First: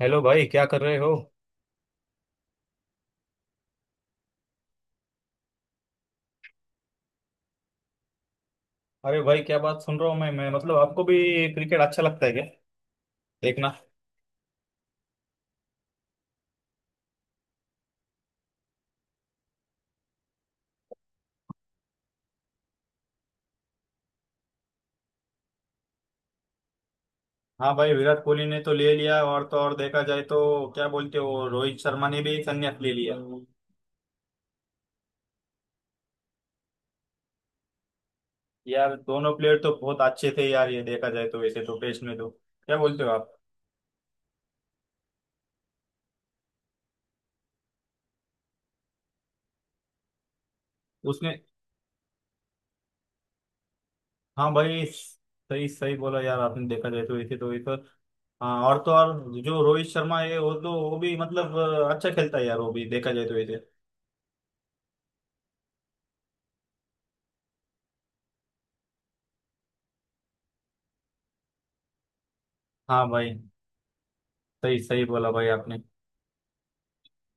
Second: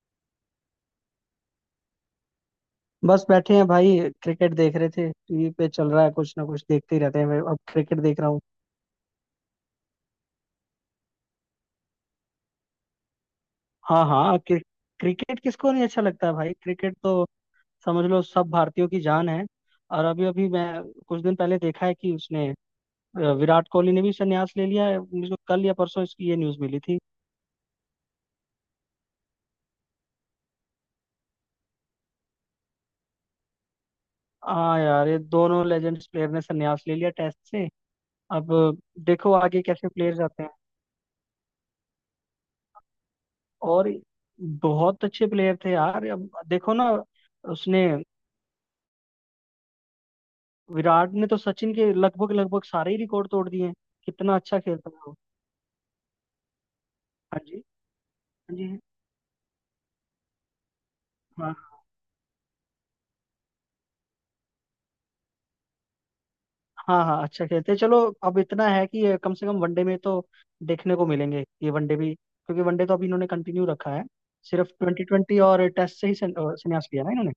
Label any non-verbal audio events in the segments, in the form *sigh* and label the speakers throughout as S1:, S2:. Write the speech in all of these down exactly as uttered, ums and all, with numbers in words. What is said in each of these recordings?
S1: Hello भाई, क्या कर रहे हो।
S2: बस बैठे हैं भाई। क्रिकेट देख रहे थे, टीवी पे चल रहा है, कुछ ना कुछ देखते ही रहते हैं। मैं अब क्रिकेट देख रहा हूँ।
S1: अरे भाई, क्या बात सुन रहा हूँ। मैं मैं मतलब आपको भी क्रिकेट अच्छा लगता है क्या देखना।
S2: हाँ हाँ, क्रि, क्रिकेट किसको नहीं अच्छा लगता है भाई। क्रिकेट तो समझ लो सब भारतीयों की जान है। और अभी अभी मैं कुछ दिन पहले देखा है कि उसने अ, विराट कोहली ने भी संन्यास ले लिया है। मुझे को कल या परसों इसकी ये न्यूज मिली थी।
S1: हाँ भाई, विराट कोहली ने तो ले लिया, और तो और देखा जाए तो क्या बोलते हो, रोहित शर्मा ने भी संन्यास ले लिया।
S2: हाँ यार, ये दोनों लेजेंड्स प्लेयर ने संन्यास ले लिया टेस्ट से। अब
S1: यार दोनों
S2: देखो
S1: प्लेयर
S2: आगे
S1: तो
S2: कैसे
S1: बहुत
S2: प्लेयर
S1: अच्छे
S2: आते
S1: थे
S2: हैं।
S1: यार, ये देखा जाए तो वैसे तो टेस्ट में तो, क्या बोलते हो आप।
S2: और बहुत अच्छे प्लेयर थे यार। अब देखो ना, उसने विराट ने तो
S1: उसने।
S2: सचिन के लगभग लगभग सारे ही रिकॉर्ड तोड़ दिए हैं। कितना
S1: हाँ
S2: अच्छा
S1: भाई,
S2: खेलता है वो।
S1: सही सही बोला यार आपने, देखा जाए तो वैसे
S2: हाँ
S1: तो
S2: जी।
S1: वैसे।
S2: हाँ
S1: हाँ,
S2: जी।
S1: और तो और जो रोहित शर्मा है वो तो, वो भी
S2: हाँ
S1: मतलब अच्छा खेलता है यार, वो भी देखा जाए तो वैसे।
S2: हाँ, हाँ अच्छा खेलते हैं, चलो। अब इतना है कि ये कम से कम वनडे में तो देखने को मिलेंगे ये, वनडे भी, क्योंकि वनडे तो अभी
S1: हाँ
S2: इन्होंने
S1: भाई,
S2: कंटिन्यू रखा है। सिर्फ
S1: सही
S2: ट्वेंटी
S1: सही बोला
S2: ट्वेंटी
S1: भाई
S2: और
S1: आपने।
S2: टेस्ट से ही सं- अ, संन्यास लिया ना इन्होंने।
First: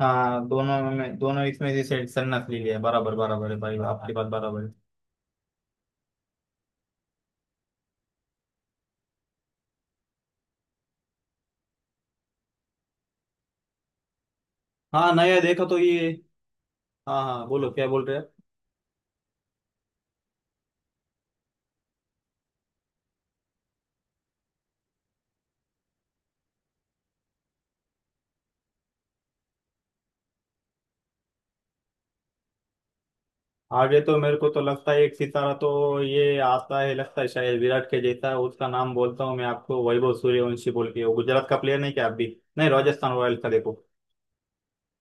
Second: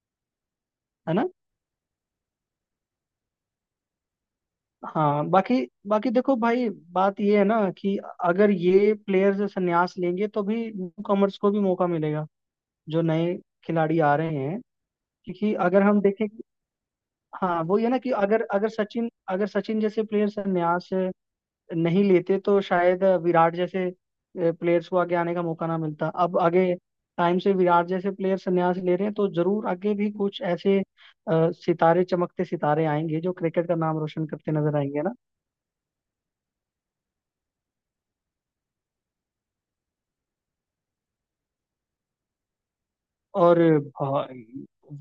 S1: हाँ दोनों
S2: है
S1: में,
S2: ना।
S1: दोनों इसमें से सेट सन्नत ली लिया, बराबर बराबर है भाई, आपकी बात बराबर है।
S2: हाँ बाकी, बाकी देखो भाई, बात ये है ना कि अगर ये प्लेयर्स संन्यास लेंगे तो भी न्यू कॉमर्स को भी मौका मिलेगा, जो नए खिलाड़ी आ रहे हैं।
S1: हाँ नया
S2: क्योंकि
S1: देखा तो
S2: अगर हम
S1: ये।
S2: देखें,
S1: हाँ हाँ,
S2: हाँ
S1: बोलो
S2: वो
S1: क्या
S2: ये ना
S1: बोल
S2: कि
S1: रहे हैं।
S2: अगर अगर सचिन अगर सचिन जैसे प्लेयर्स यहाँ से नहीं लेते तो शायद विराट जैसे प्लेयर्स को आगे आने का मौका ना मिलता। अब आगे टाइम से विराट जैसे प्लेयर्स संन्यास ले रहे हैं तो जरूर आगे भी कुछ ऐसे अ, सितारे, चमकते सितारे आएंगे जो क्रिकेट का नाम
S1: आगे तो
S2: रोशन
S1: मेरे को
S2: करते
S1: तो
S2: नजर
S1: लगता है
S2: आएंगे ना।
S1: एक सितारा तो ये आता है, लगता है शायद विराट के जैसा है। उसका नाम बोलता हूँ मैं आपको, वैभव सूर्यवंशी बोल के। वो गुजरात का प्लेयर नहीं क्या, आप भी। नहीं, राजस्थान रॉयल्स का,
S2: और
S1: देखो।
S2: भाई,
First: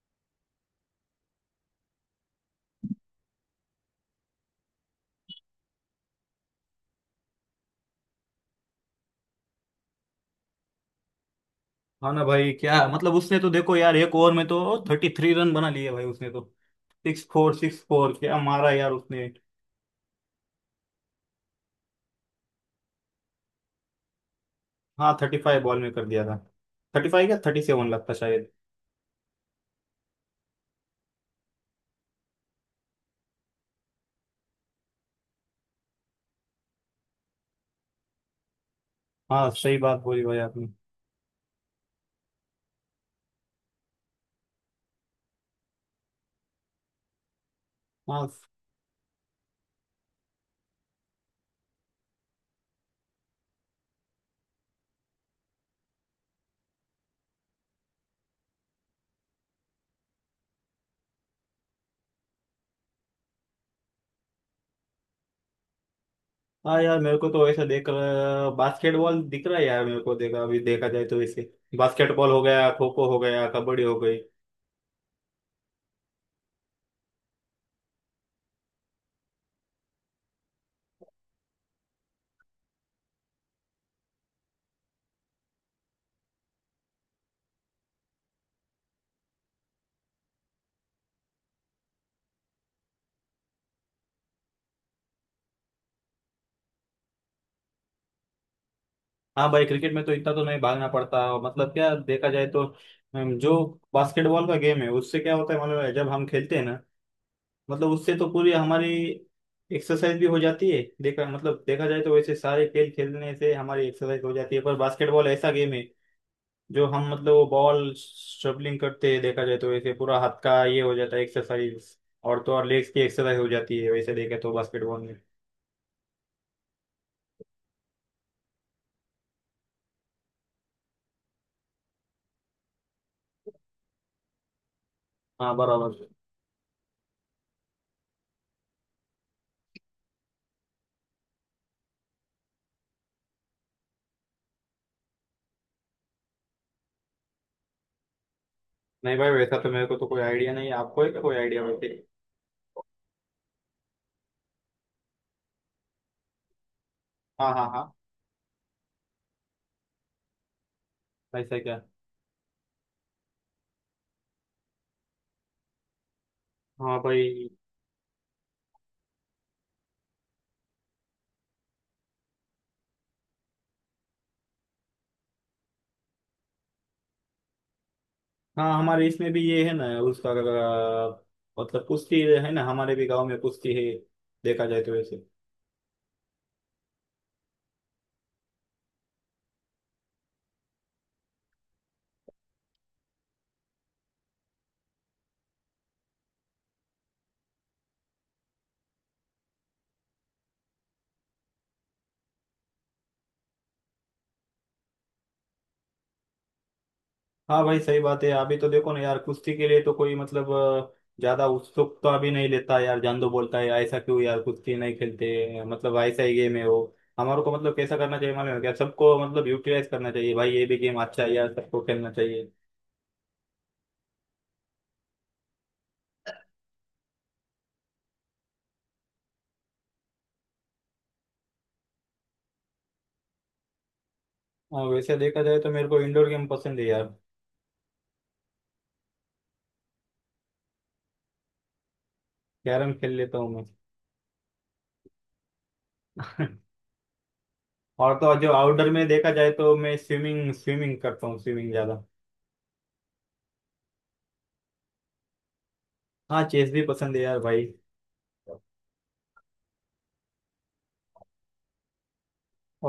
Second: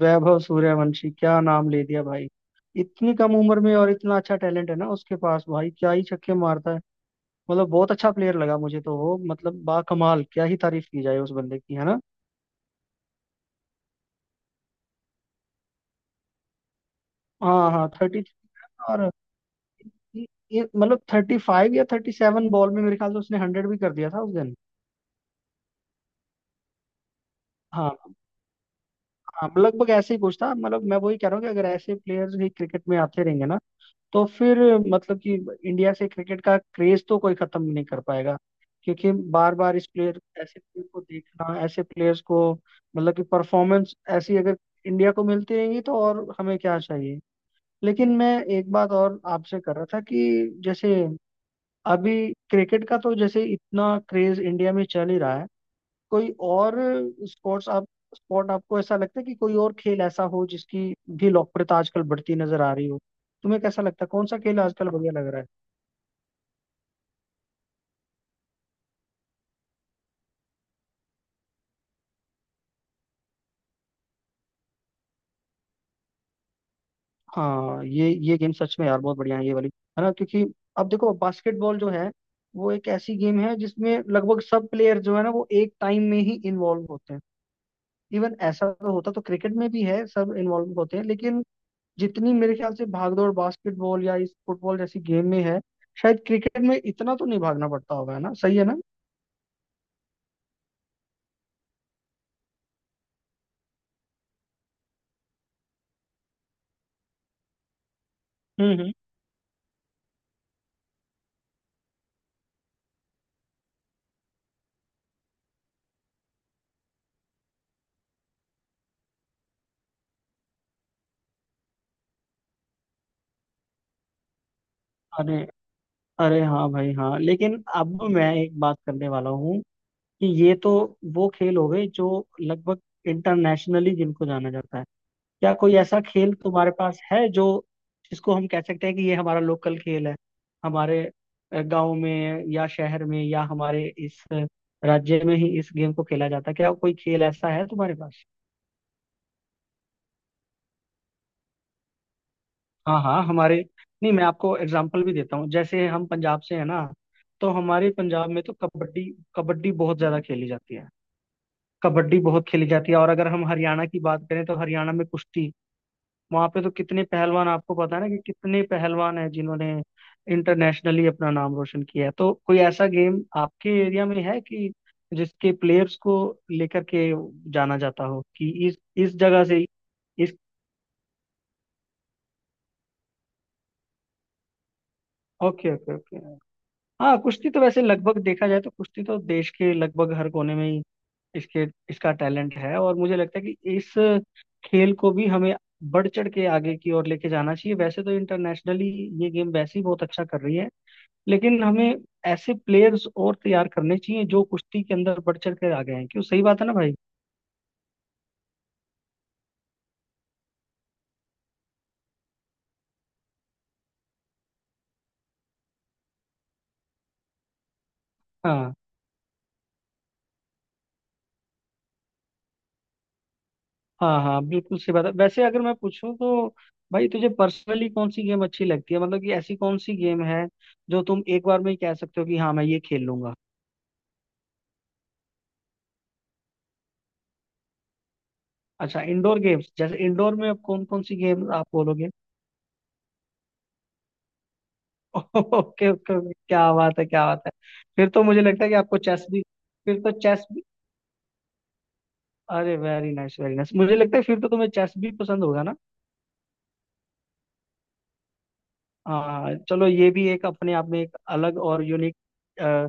S2: वैभव सूर्यवंशी, क्या नाम ले दिया भाई। इतनी कम उम्र में और इतना अच्छा टैलेंट है ना उसके पास, भाई क्या ही छक्के मारता है। मतलब बहुत अच्छा प्लेयर लगा मुझे तो वो, मतलब बा, कमाल, क्या ही तारीफ की जाए उस बंदे की, है ना।
S1: हाँ ना भाई, क्या मतलब, उसने तो देखो यार, एक ओवर में तो थर्टी थ्री रन बना लिए भाई उसने तो। सिक्स फोर
S2: हाँ
S1: सिक्स
S2: हाँ,
S1: फोर
S2: थर्टी,
S1: क्या मारा यार
S2: और
S1: उसने।
S2: ये- ये मतलब थर्टी फाइव या थर्टी सेवन बॉल में मेरे ख्याल से उसने हंड्रेड भी कर दिया था उस दिन।
S1: हाँ, थर्टी फाइव बॉल में कर दिया था। थर्टी फाइव या थर्टी सेवन
S2: हाँ
S1: लगता शायद।
S2: हाँ, लगभग ऐसे ही कुछ था। मतलब मैं वही कह रहा हूँ कि अगर ऐसे प्लेयर्स ही क्रिकेट में आते रहेंगे ना तो फिर मतलब कि इंडिया से क्रिकेट का क्रेज तो कोई खत्म नहीं कर पाएगा। क्योंकि
S1: हाँ,
S2: बार बार
S1: सही
S2: इस
S1: बात
S2: प्लेयर,
S1: बोली भाई
S2: ऐसे
S1: आपने।
S2: प्लेयर को देखना, ऐसे प्लेयर्स को, मतलब कि परफॉर्मेंस ऐसी अगर इंडिया को मिलती रहेंगी तो और हमें क्या चाहिए। लेकिन
S1: हाँ
S2: मैं एक बात और आपसे कर रहा था कि जैसे अभी क्रिकेट का तो जैसे इतना क्रेज इंडिया में चल ही रहा है, कोई और स्पोर्ट्स आप स्पोर्ट आपको ऐसा लगता है कि कोई और खेल ऐसा हो जिसकी भी लोकप्रियता आजकल बढ़ती नजर आ रही हो। तुम्हें कैसा लगता है, कौन सा खेल आजकल बढ़िया लग रहा है।
S1: हाँ यार, मेरे को तो ऐसा देख बास्केटबॉल दिख रहा है यार मेरे को। देखा अभी, देखा जाए तो वैसे बास्केटबॉल हो गया, खो खो हो गया, कबड्डी हो गई।
S2: हाँ, ये ये गेम सच में यार बहुत बढ़िया है ये वाली, है ना। क्योंकि अब देखो, बास्केटबॉल जो है वो एक ऐसी गेम है जिसमें लगभग सब प्लेयर जो है ना वो एक टाइम में ही इन्वॉल्व होते हैं। इवन ऐसा तो होता तो क्रिकेट में भी है, सब इन्वॉल्व होते हैं, लेकिन जितनी मेरे ख्याल से भागदौड़ बास्केटबॉल या इस फुटबॉल जैसी गेम में है, शायद क्रिकेट में इतना तो नहीं भागना पड़ता होगा, है ना, सही है ना।
S1: हाँ भाई, क्रिकेट में तो इतना तो नहीं भागना पड़ता, मतलब क्या देखा जाए तो। अम, जो बास्केटबॉल का गेम है उससे क्या होता है मालूम है, जब हम खेलते हैं ना, मतलब उससे तो पूरी
S2: हम्म
S1: हमारी
S2: हम्म
S1: एक्सरसाइज भी हो जाती है। देखा मतलब, देखा जाए तो वैसे सारे खेल खेलने से हमारी एक्सरसाइज हो जाती है, पर बास्केटबॉल ऐसा गेम है जो हम मतलब वो बॉल शबलिंग करते हैं, देखा जाए तो वैसे पूरा हाथ का ये हो जाता है एक्सरसाइज। और तो और लेग्स की एक्सरसाइज हो जाती है, वैसे देखे तो बास्केटबॉल में।
S2: अरे, अरे हाँ भाई, हाँ, लेकिन अब मैं एक बात करने वाला हूँ कि ये तो वो खेल हो गए जो लगभग इंटरनेशनली जिनको जाना जाता है।
S1: हाँ
S2: क्या कोई ऐसा
S1: बराबर।
S2: खेल तुम्हारे पास है जो, जिसको हम कह सकते हैं कि ये हमारा लोकल खेल है, हमारे अ, गांव में या शहर में या हमारे इस अ, राज्य में ही इस गेम को खेला जाता है। क्या कोई खेल ऐसा है तुम्हारे पास।
S1: नहीं भाई, वैसा तो मेरे को तो कोई आइडिया नहीं है, आपको है क्या कोई आइडिया वैसे।
S2: हाँ हाँ हमारे, नहीं मैं आपको एग्जाम्पल भी देता हूँ। जैसे हम पंजाब से है ना, तो
S1: हाँ हाँ
S2: हमारे
S1: हाँ।
S2: पंजाब में तो कबड्डी कबड्डी बहुत ज्यादा खेली जाती है।
S1: वैसा क्या।
S2: कबड्डी बहुत खेली जाती है। और अगर हम हरियाणा की बात करें तो हरियाणा में कुश्ती, वहां पे तो
S1: हाँ
S2: कितने पहलवान,
S1: भाई।
S2: आपको पता है ना कि कितने पहलवान हैं जिन्होंने इंटरनेशनली अपना नाम रोशन किया है। तो कोई ऐसा गेम आपके एरिया में है कि जिसके प्लेयर्स को लेकर के जाना जाता हो कि
S1: हाँ
S2: इस
S1: हमारे
S2: इस
S1: इसमें भी
S2: जगह
S1: ये
S2: से
S1: है ना, उसका
S2: इस,
S1: अ, मतलब कुश्ती है ना, हमारे भी गांव में कुश्ती है, देखा जाए तो वैसे।
S2: Okay okay okay. हाँ कुश्ती तो वैसे लगभग, देखा जाए तो कुश्ती तो देश के लगभग हर कोने में ही इसके, इसका टैलेंट है। और मुझे लगता है कि इस खेल को भी हमें बढ़ चढ़ के आगे की ओर लेके जाना चाहिए। वैसे तो इंटरनेशनली ये गेम वैसे ही बहुत अच्छा कर रही है, लेकिन हमें ऐसे प्लेयर्स और तैयार करने चाहिए जो कुश्ती के अंदर बढ़ चढ़ कर आ गए हैं। क्यों, सही बात है ना भाई।
S1: हाँ भाई, सही बात है। अभी तो देखो ना यार, कुश्ती के लिए तो कोई मतलब अ, ज्यादा उत्सुक तो अभी नहीं लेता यार। जान दो बोलता है, ऐसा क्यों यार कुश्ती नहीं खेलते, मतलब ऐसा ही गेम है वो। हमारे को मतलब कैसा करना चाहिए मालूम है
S2: हाँ
S1: क्या, सबको मतलब यूटिलाइज करना चाहिए भाई, ये भी गेम अच्छा है यार, सबको खेलना चाहिए।
S2: हाँ हाँ, बिल्कुल सही बात है। वैसे अगर मैं पूछूं तो भाई तुझे पर्सनली कौन सी गेम अच्छी लगती है। मतलब कि ऐसी कौन सी गेम है जो तुम एक बार में ही कह सकते हो कि हाँ मैं ये खेल लूंगा।
S1: और वैसे देखा जाए तो मेरे को इंडोर गेम पसंद है यार।
S2: अच्छा इंडोर गेम्स, जैसे इंडोर में अब कौन कौन सी गेम आप बोलोगे।
S1: कैरम खेल लेता हूँ मैं।
S2: *laughs* ओके ओके ओके,
S1: *laughs*
S2: क्या बात है क्या बात है। फिर
S1: और
S2: तो
S1: तो और
S2: मुझे
S1: जो
S2: लगता है कि
S1: आउटडोर
S2: आपको
S1: में
S2: चेस
S1: देखा
S2: भी,
S1: जाए तो मैं
S2: फिर तो चेस
S1: स्विमिंग,
S2: भी,
S1: स्विमिंग करता हूँ स्विमिंग ज्यादा।
S2: अरे वेरी नाइस वेरी नाइस, मुझे लगता है फिर तो तुम्हें चेस भी पसंद होगा ना।
S1: हाँ, चेस भी पसंद है यार भाई।
S2: हाँ चलो, ये भी एक अपने आप में एक अलग और यूनिक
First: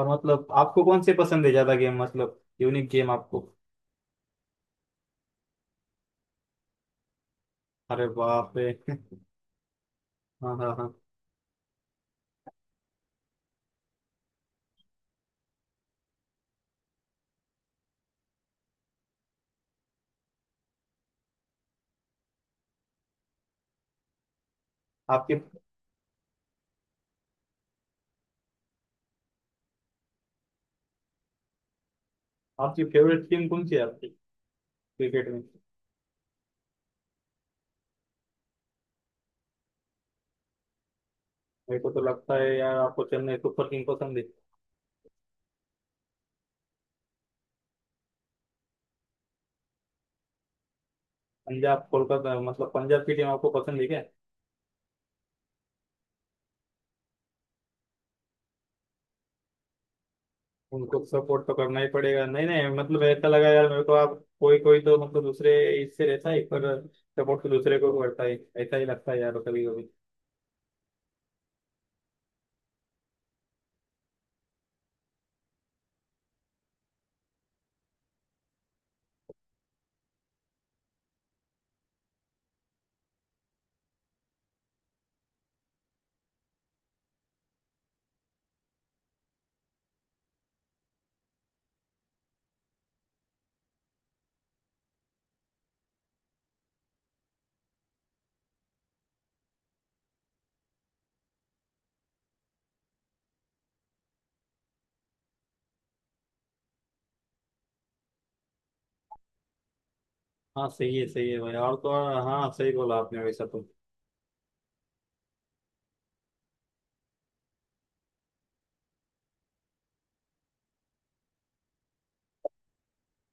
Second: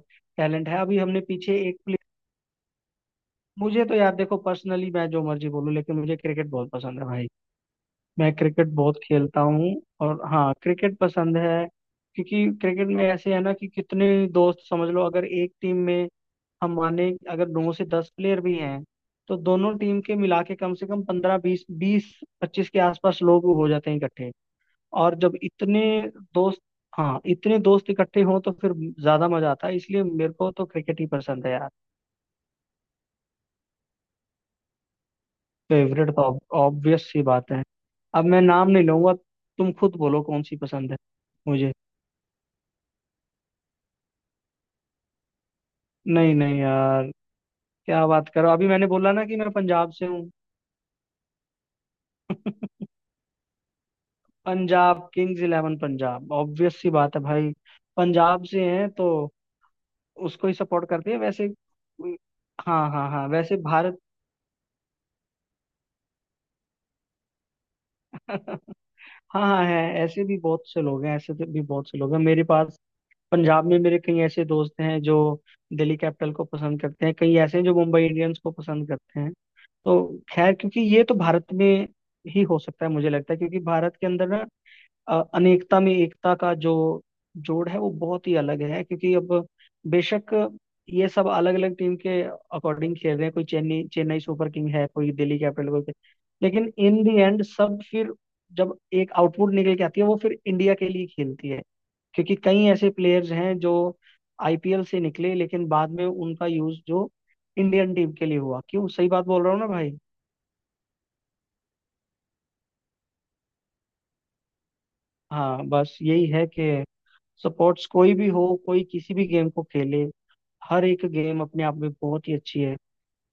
S1: और मतलब
S2: टैलेंट है।
S1: आपको
S2: अभी
S1: कौन से
S2: हमने
S1: पसंद है
S2: पीछे
S1: ज्यादा
S2: एक प्ले,
S1: गेम, मतलब यूनिक गेम आपको।
S2: मुझे तो यार देखो पर्सनली मैं जो मर्जी बोलूँ लेकिन मुझे क्रिकेट बहुत पसंद है भाई।
S1: अरे
S2: मैं
S1: बाप
S2: क्रिकेट
S1: रे।
S2: बहुत खेलता हूँ। और हाँ
S1: हाँ हाँ हाँ।
S2: क्रिकेट पसंद है। क्योंकि क्रिकेट में ऐसे है ना कि कितने दोस्त, समझ लो अगर एक टीम में हम माने अगर नौ से दस प्लेयर भी हैं तो दोनों टीम के मिला के कम से कम पंद्रह, बीस, बीस पच्चीस के आसपास लोग हो जाते हैं इकट्ठे। और
S1: आपकी
S2: जब इतने दोस्त, हाँ इतने दोस्त इकट्ठे हों तो फिर ज्यादा मजा आता है, इसलिए मेरे को तो क्रिकेट ही पसंद है यार।
S1: आपकी फेवरेट टीम कौन सी है आपकी, क्रिकेट में।
S2: फेवरेट तो ऑब्वियस सी बात है, अब मैं नाम नहीं लूंगा, तुम खुद बोलो कौन सी पसंद है मुझे।
S1: मेरे को तो लगता है यार आपको चेन्नई सुपर किंग पसंद है।
S2: नहीं नहीं यार, क्या बात करो, अभी मैंने बोला ना कि मैं पंजाब से हूँ।
S1: पंजाब, कोलकाता, मतलब
S2: *laughs*
S1: पंजाब की टीम आपको पसंद है क्या।
S2: Punjab Kings eleven Punjab, obvious सी बात है भाई, पंजाब से हैं तो उसको ही सपोर्ट
S1: उनको
S2: करते हैं
S1: सपोर्ट
S2: वैसे।
S1: तो करना ही पड़ेगा। नहीं नहीं,
S2: हाँ
S1: मतलब
S2: हाँ हाँ,
S1: ऐसा लगा
S2: वैसे
S1: यार मेरे को
S2: भारत,
S1: आप कोई कोई तो मतलब दूसरे इससे रहता है, पर सपोर्ट तो दूसरे को करता है।
S2: *laughs*
S1: ऐसा ही लगता है यार
S2: हाँ हाँ,
S1: कभी
S2: है
S1: कभी।
S2: ऐसे भी बहुत से लोग हैं, ऐसे तो भी बहुत से लोग हैं मेरे पास। पंजाब में मेरे कई ऐसे दोस्त हैं जो दिल्ली कैपिटल को पसंद करते हैं, कई ऐसे हैं जो मुंबई इंडियंस को पसंद करते हैं। तो खैर, क्योंकि ये तो भारत में ही हो सकता है मुझे लगता है, क्योंकि भारत के अंदर ना अ, अनेकता में एकता का जो जोड़ है वो बहुत ही अलग है। क्योंकि अब बेशक ये सब अलग अलग टीम के अकॉर्डिंग खेल रहे हैं, कोई चेन्नई चेन्नई सुपर किंग है, कोई दिल्ली कैपिटल, कोई, लेकिन इन दी एंड सब फिर जब एक आउटपुट निकल के आती है वो फिर इंडिया के लिए खेलती है। क्योंकि कई ऐसे प्लेयर्स हैं जो आई पी एल से निकले लेकिन बाद में उनका यूज जो इंडियन टीम के लिए हुआ। क्यों, सही बात बोल रहा हूँ ना भाई।
S1: हाँ सही है, सही है भाई, और तो और, हाँ सही बोला आपने वैसा तो।
S2: हाँ बस यही है कि सपोर्ट्स कोई भी हो, कोई किसी भी गेम को खेले, हर एक गेम अपने आप में बहुत ही अच्छी है।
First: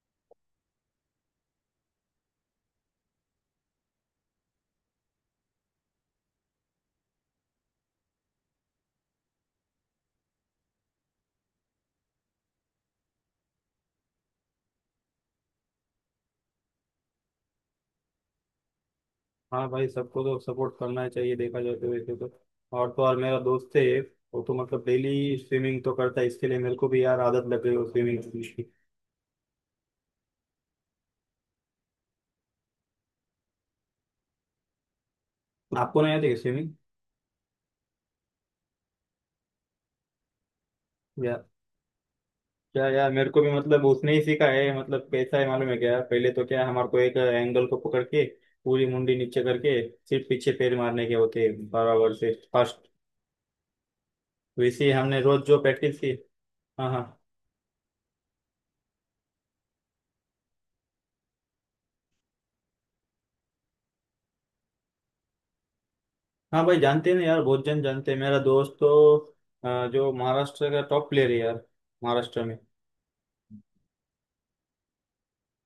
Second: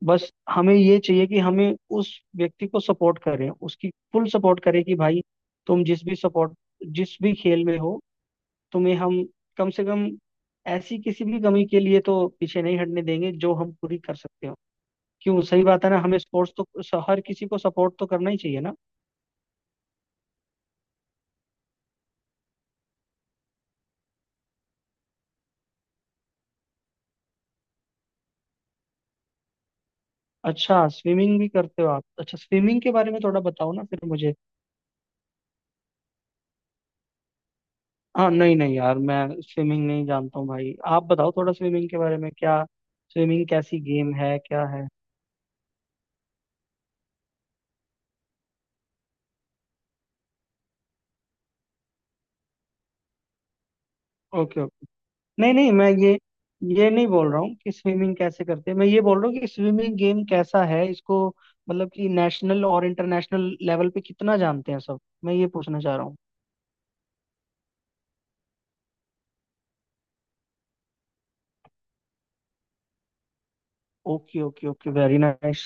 S2: बस हमें ये चाहिए कि हमें उस व्यक्ति को सपोर्ट करें, उसकी फुल सपोर्ट करें कि भाई तुम जिस भी सपोर्ट, जिस भी खेल में हो, तुम्हें हम कम से कम ऐसी किसी भी कमी के लिए तो पीछे नहीं हटने देंगे जो हम पूरी कर सकते हो। क्यों, सही बात है ना, हमें स्पोर्ट्स तो स- हर किसी को सपोर्ट तो करना ही चाहिए ना।
S1: हाँ भाई, सबको तो सपोर्ट करना ही चाहिए देखा जाए तो वैसे तो। और तो और मेरा दोस्त है एक, वो तो मतलब डेली स्विमिंग तो करता है, इसके लिए मेरे को भी यार आदत लग गई वो स्विमिंग की।
S2: अच्छा स्विमिंग भी करते हो आप, अच्छा स्विमिंग के बारे में थोड़ा बताओ ना फिर मुझे।
S1: आपको नहीं आती है स्विमिंग।
S2: हाँ नहीं नहीं यार, मैं स्विमिंग नहीं जानता हूँ भाई, आप बताओ
S1: या
S2: थोड़ा स्विमिंग के बारे में, क्या
S1: क्या यार, मेरे को
S2: स्विमिंग
S1: भी
S2: कैसी
S1: मतलब
S2: गेम
S1: उसने ही
S2: है,
S1: सीखा
S2: क्या
S1: है।
S2: है।
S1: मतलब कैसा है मालूम है क्या, पहले तो क्या है, हमारे को एक एंगल को पकड़ के पूरी मुंडी नीचे करके सिर्फ पीछे पैर मारने के होते हैं, बराबर से फर्स्ट।
S2: ओके ओके,
S1: वैसे ही हमने रोज
S2: नहीं
S1: जो
S2: नहीं, मैं
S1: प्रैक्टिस की।
S2: ये ये
S1: हाँ हाँ।
S2: नहीं बोल रहा हूँ कि स्विमिंग कैसे करते हैं, मैं ये बोल रहा हूँ कि स्विमिंग गेम कैसा है इसको, मतलब कि नेशनल और इंटरनेशनल लेवल पे कितना जानते हैं सब, मैं ये पूछना चाह रहा हूँ।
S1: हाँ भाई, जानते हैं ना यार बहुत जन जानते हैं। मेरा दोस्त तो अ, जो महाराष्ट्र का टॉप प्लेयर है यार, महाराष्ट्र में।
S2: Okay okay okay, very nice.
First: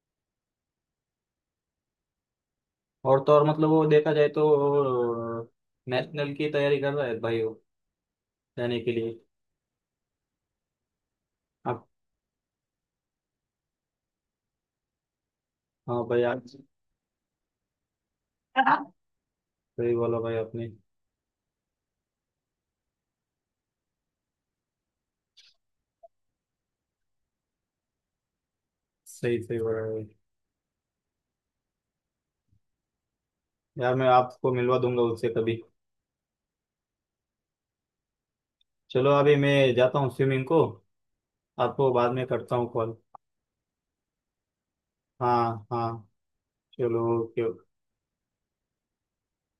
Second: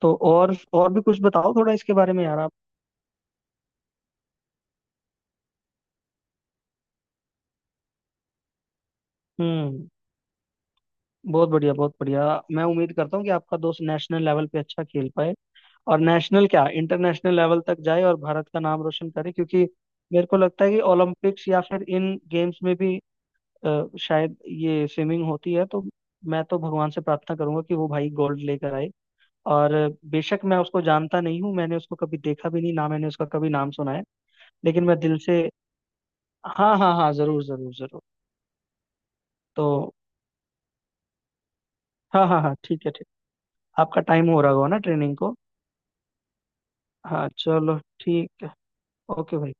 S2: तो और और भी कुछ बताओ थोड़ा इसके बारे में यार आप।
S1: और तो और मतलब वो देखा जाए तो नेशनल की तैयारी कर रहा है भाई वो, जाने के लिए।
S2: हम्म, बहुत बढ़िया
S1: आप।
S2: बहुत बढ़िया। मैं उम्मीद करता हूँ कि आपका दोस्त नेशनल लेवल पे अच्छा खेल पाए और
S1: हाँ भाई, आप
S2: नेशनल क्या, इंटरनेशनल लेवल तक जाए और भारत का नाम रोशन करे। क्योंकि
S1: सही बोला
S2: मेरे
S1: भाई
S2: को लगता
S1: आपने।
S2: है कि ओलंपिक्स या फिर इन गेम्स में भी अ, शायद ये स्विमिंग होती है, तो मैं तो भगवान से प्रार्थना करूंगा कि वो भाई गोल्ड लेकर आए।
S1: सही सही
S2: और
S1: बोला भाई।
S2: बेशक मैं उसको जानता नहीं हूँ, मैंने उसको कभी देखा भी नहीं ना मैंने उसका कभी नाम सुना
S1: यार
S2: है,
S1: मैं आपको मिलवा
S2: लेकिन मैं
S1: दूंगा
S2: दिल
S1: उससे
S2: से,
S1: कभी।
S2: हाँ हाँ हाँ, जरूर जरूर जरूर।
S1: चलो अभी
S2: तो
S1: मैं जाता हूँ स्विमिंग को, आपको बाद में
S2: हाँ हाँ हाँ,
S1: करता हूँ
S2: ठीक है
S1: कॉल।
S2: ठीक। आपका टाइम हो रहा होगा ना ट्रेनिंग को।
S1: हाँ हाँ, चलो
S2: हाँ
S1: ओके।
S2: चलो, ठीक है, ओके भाई।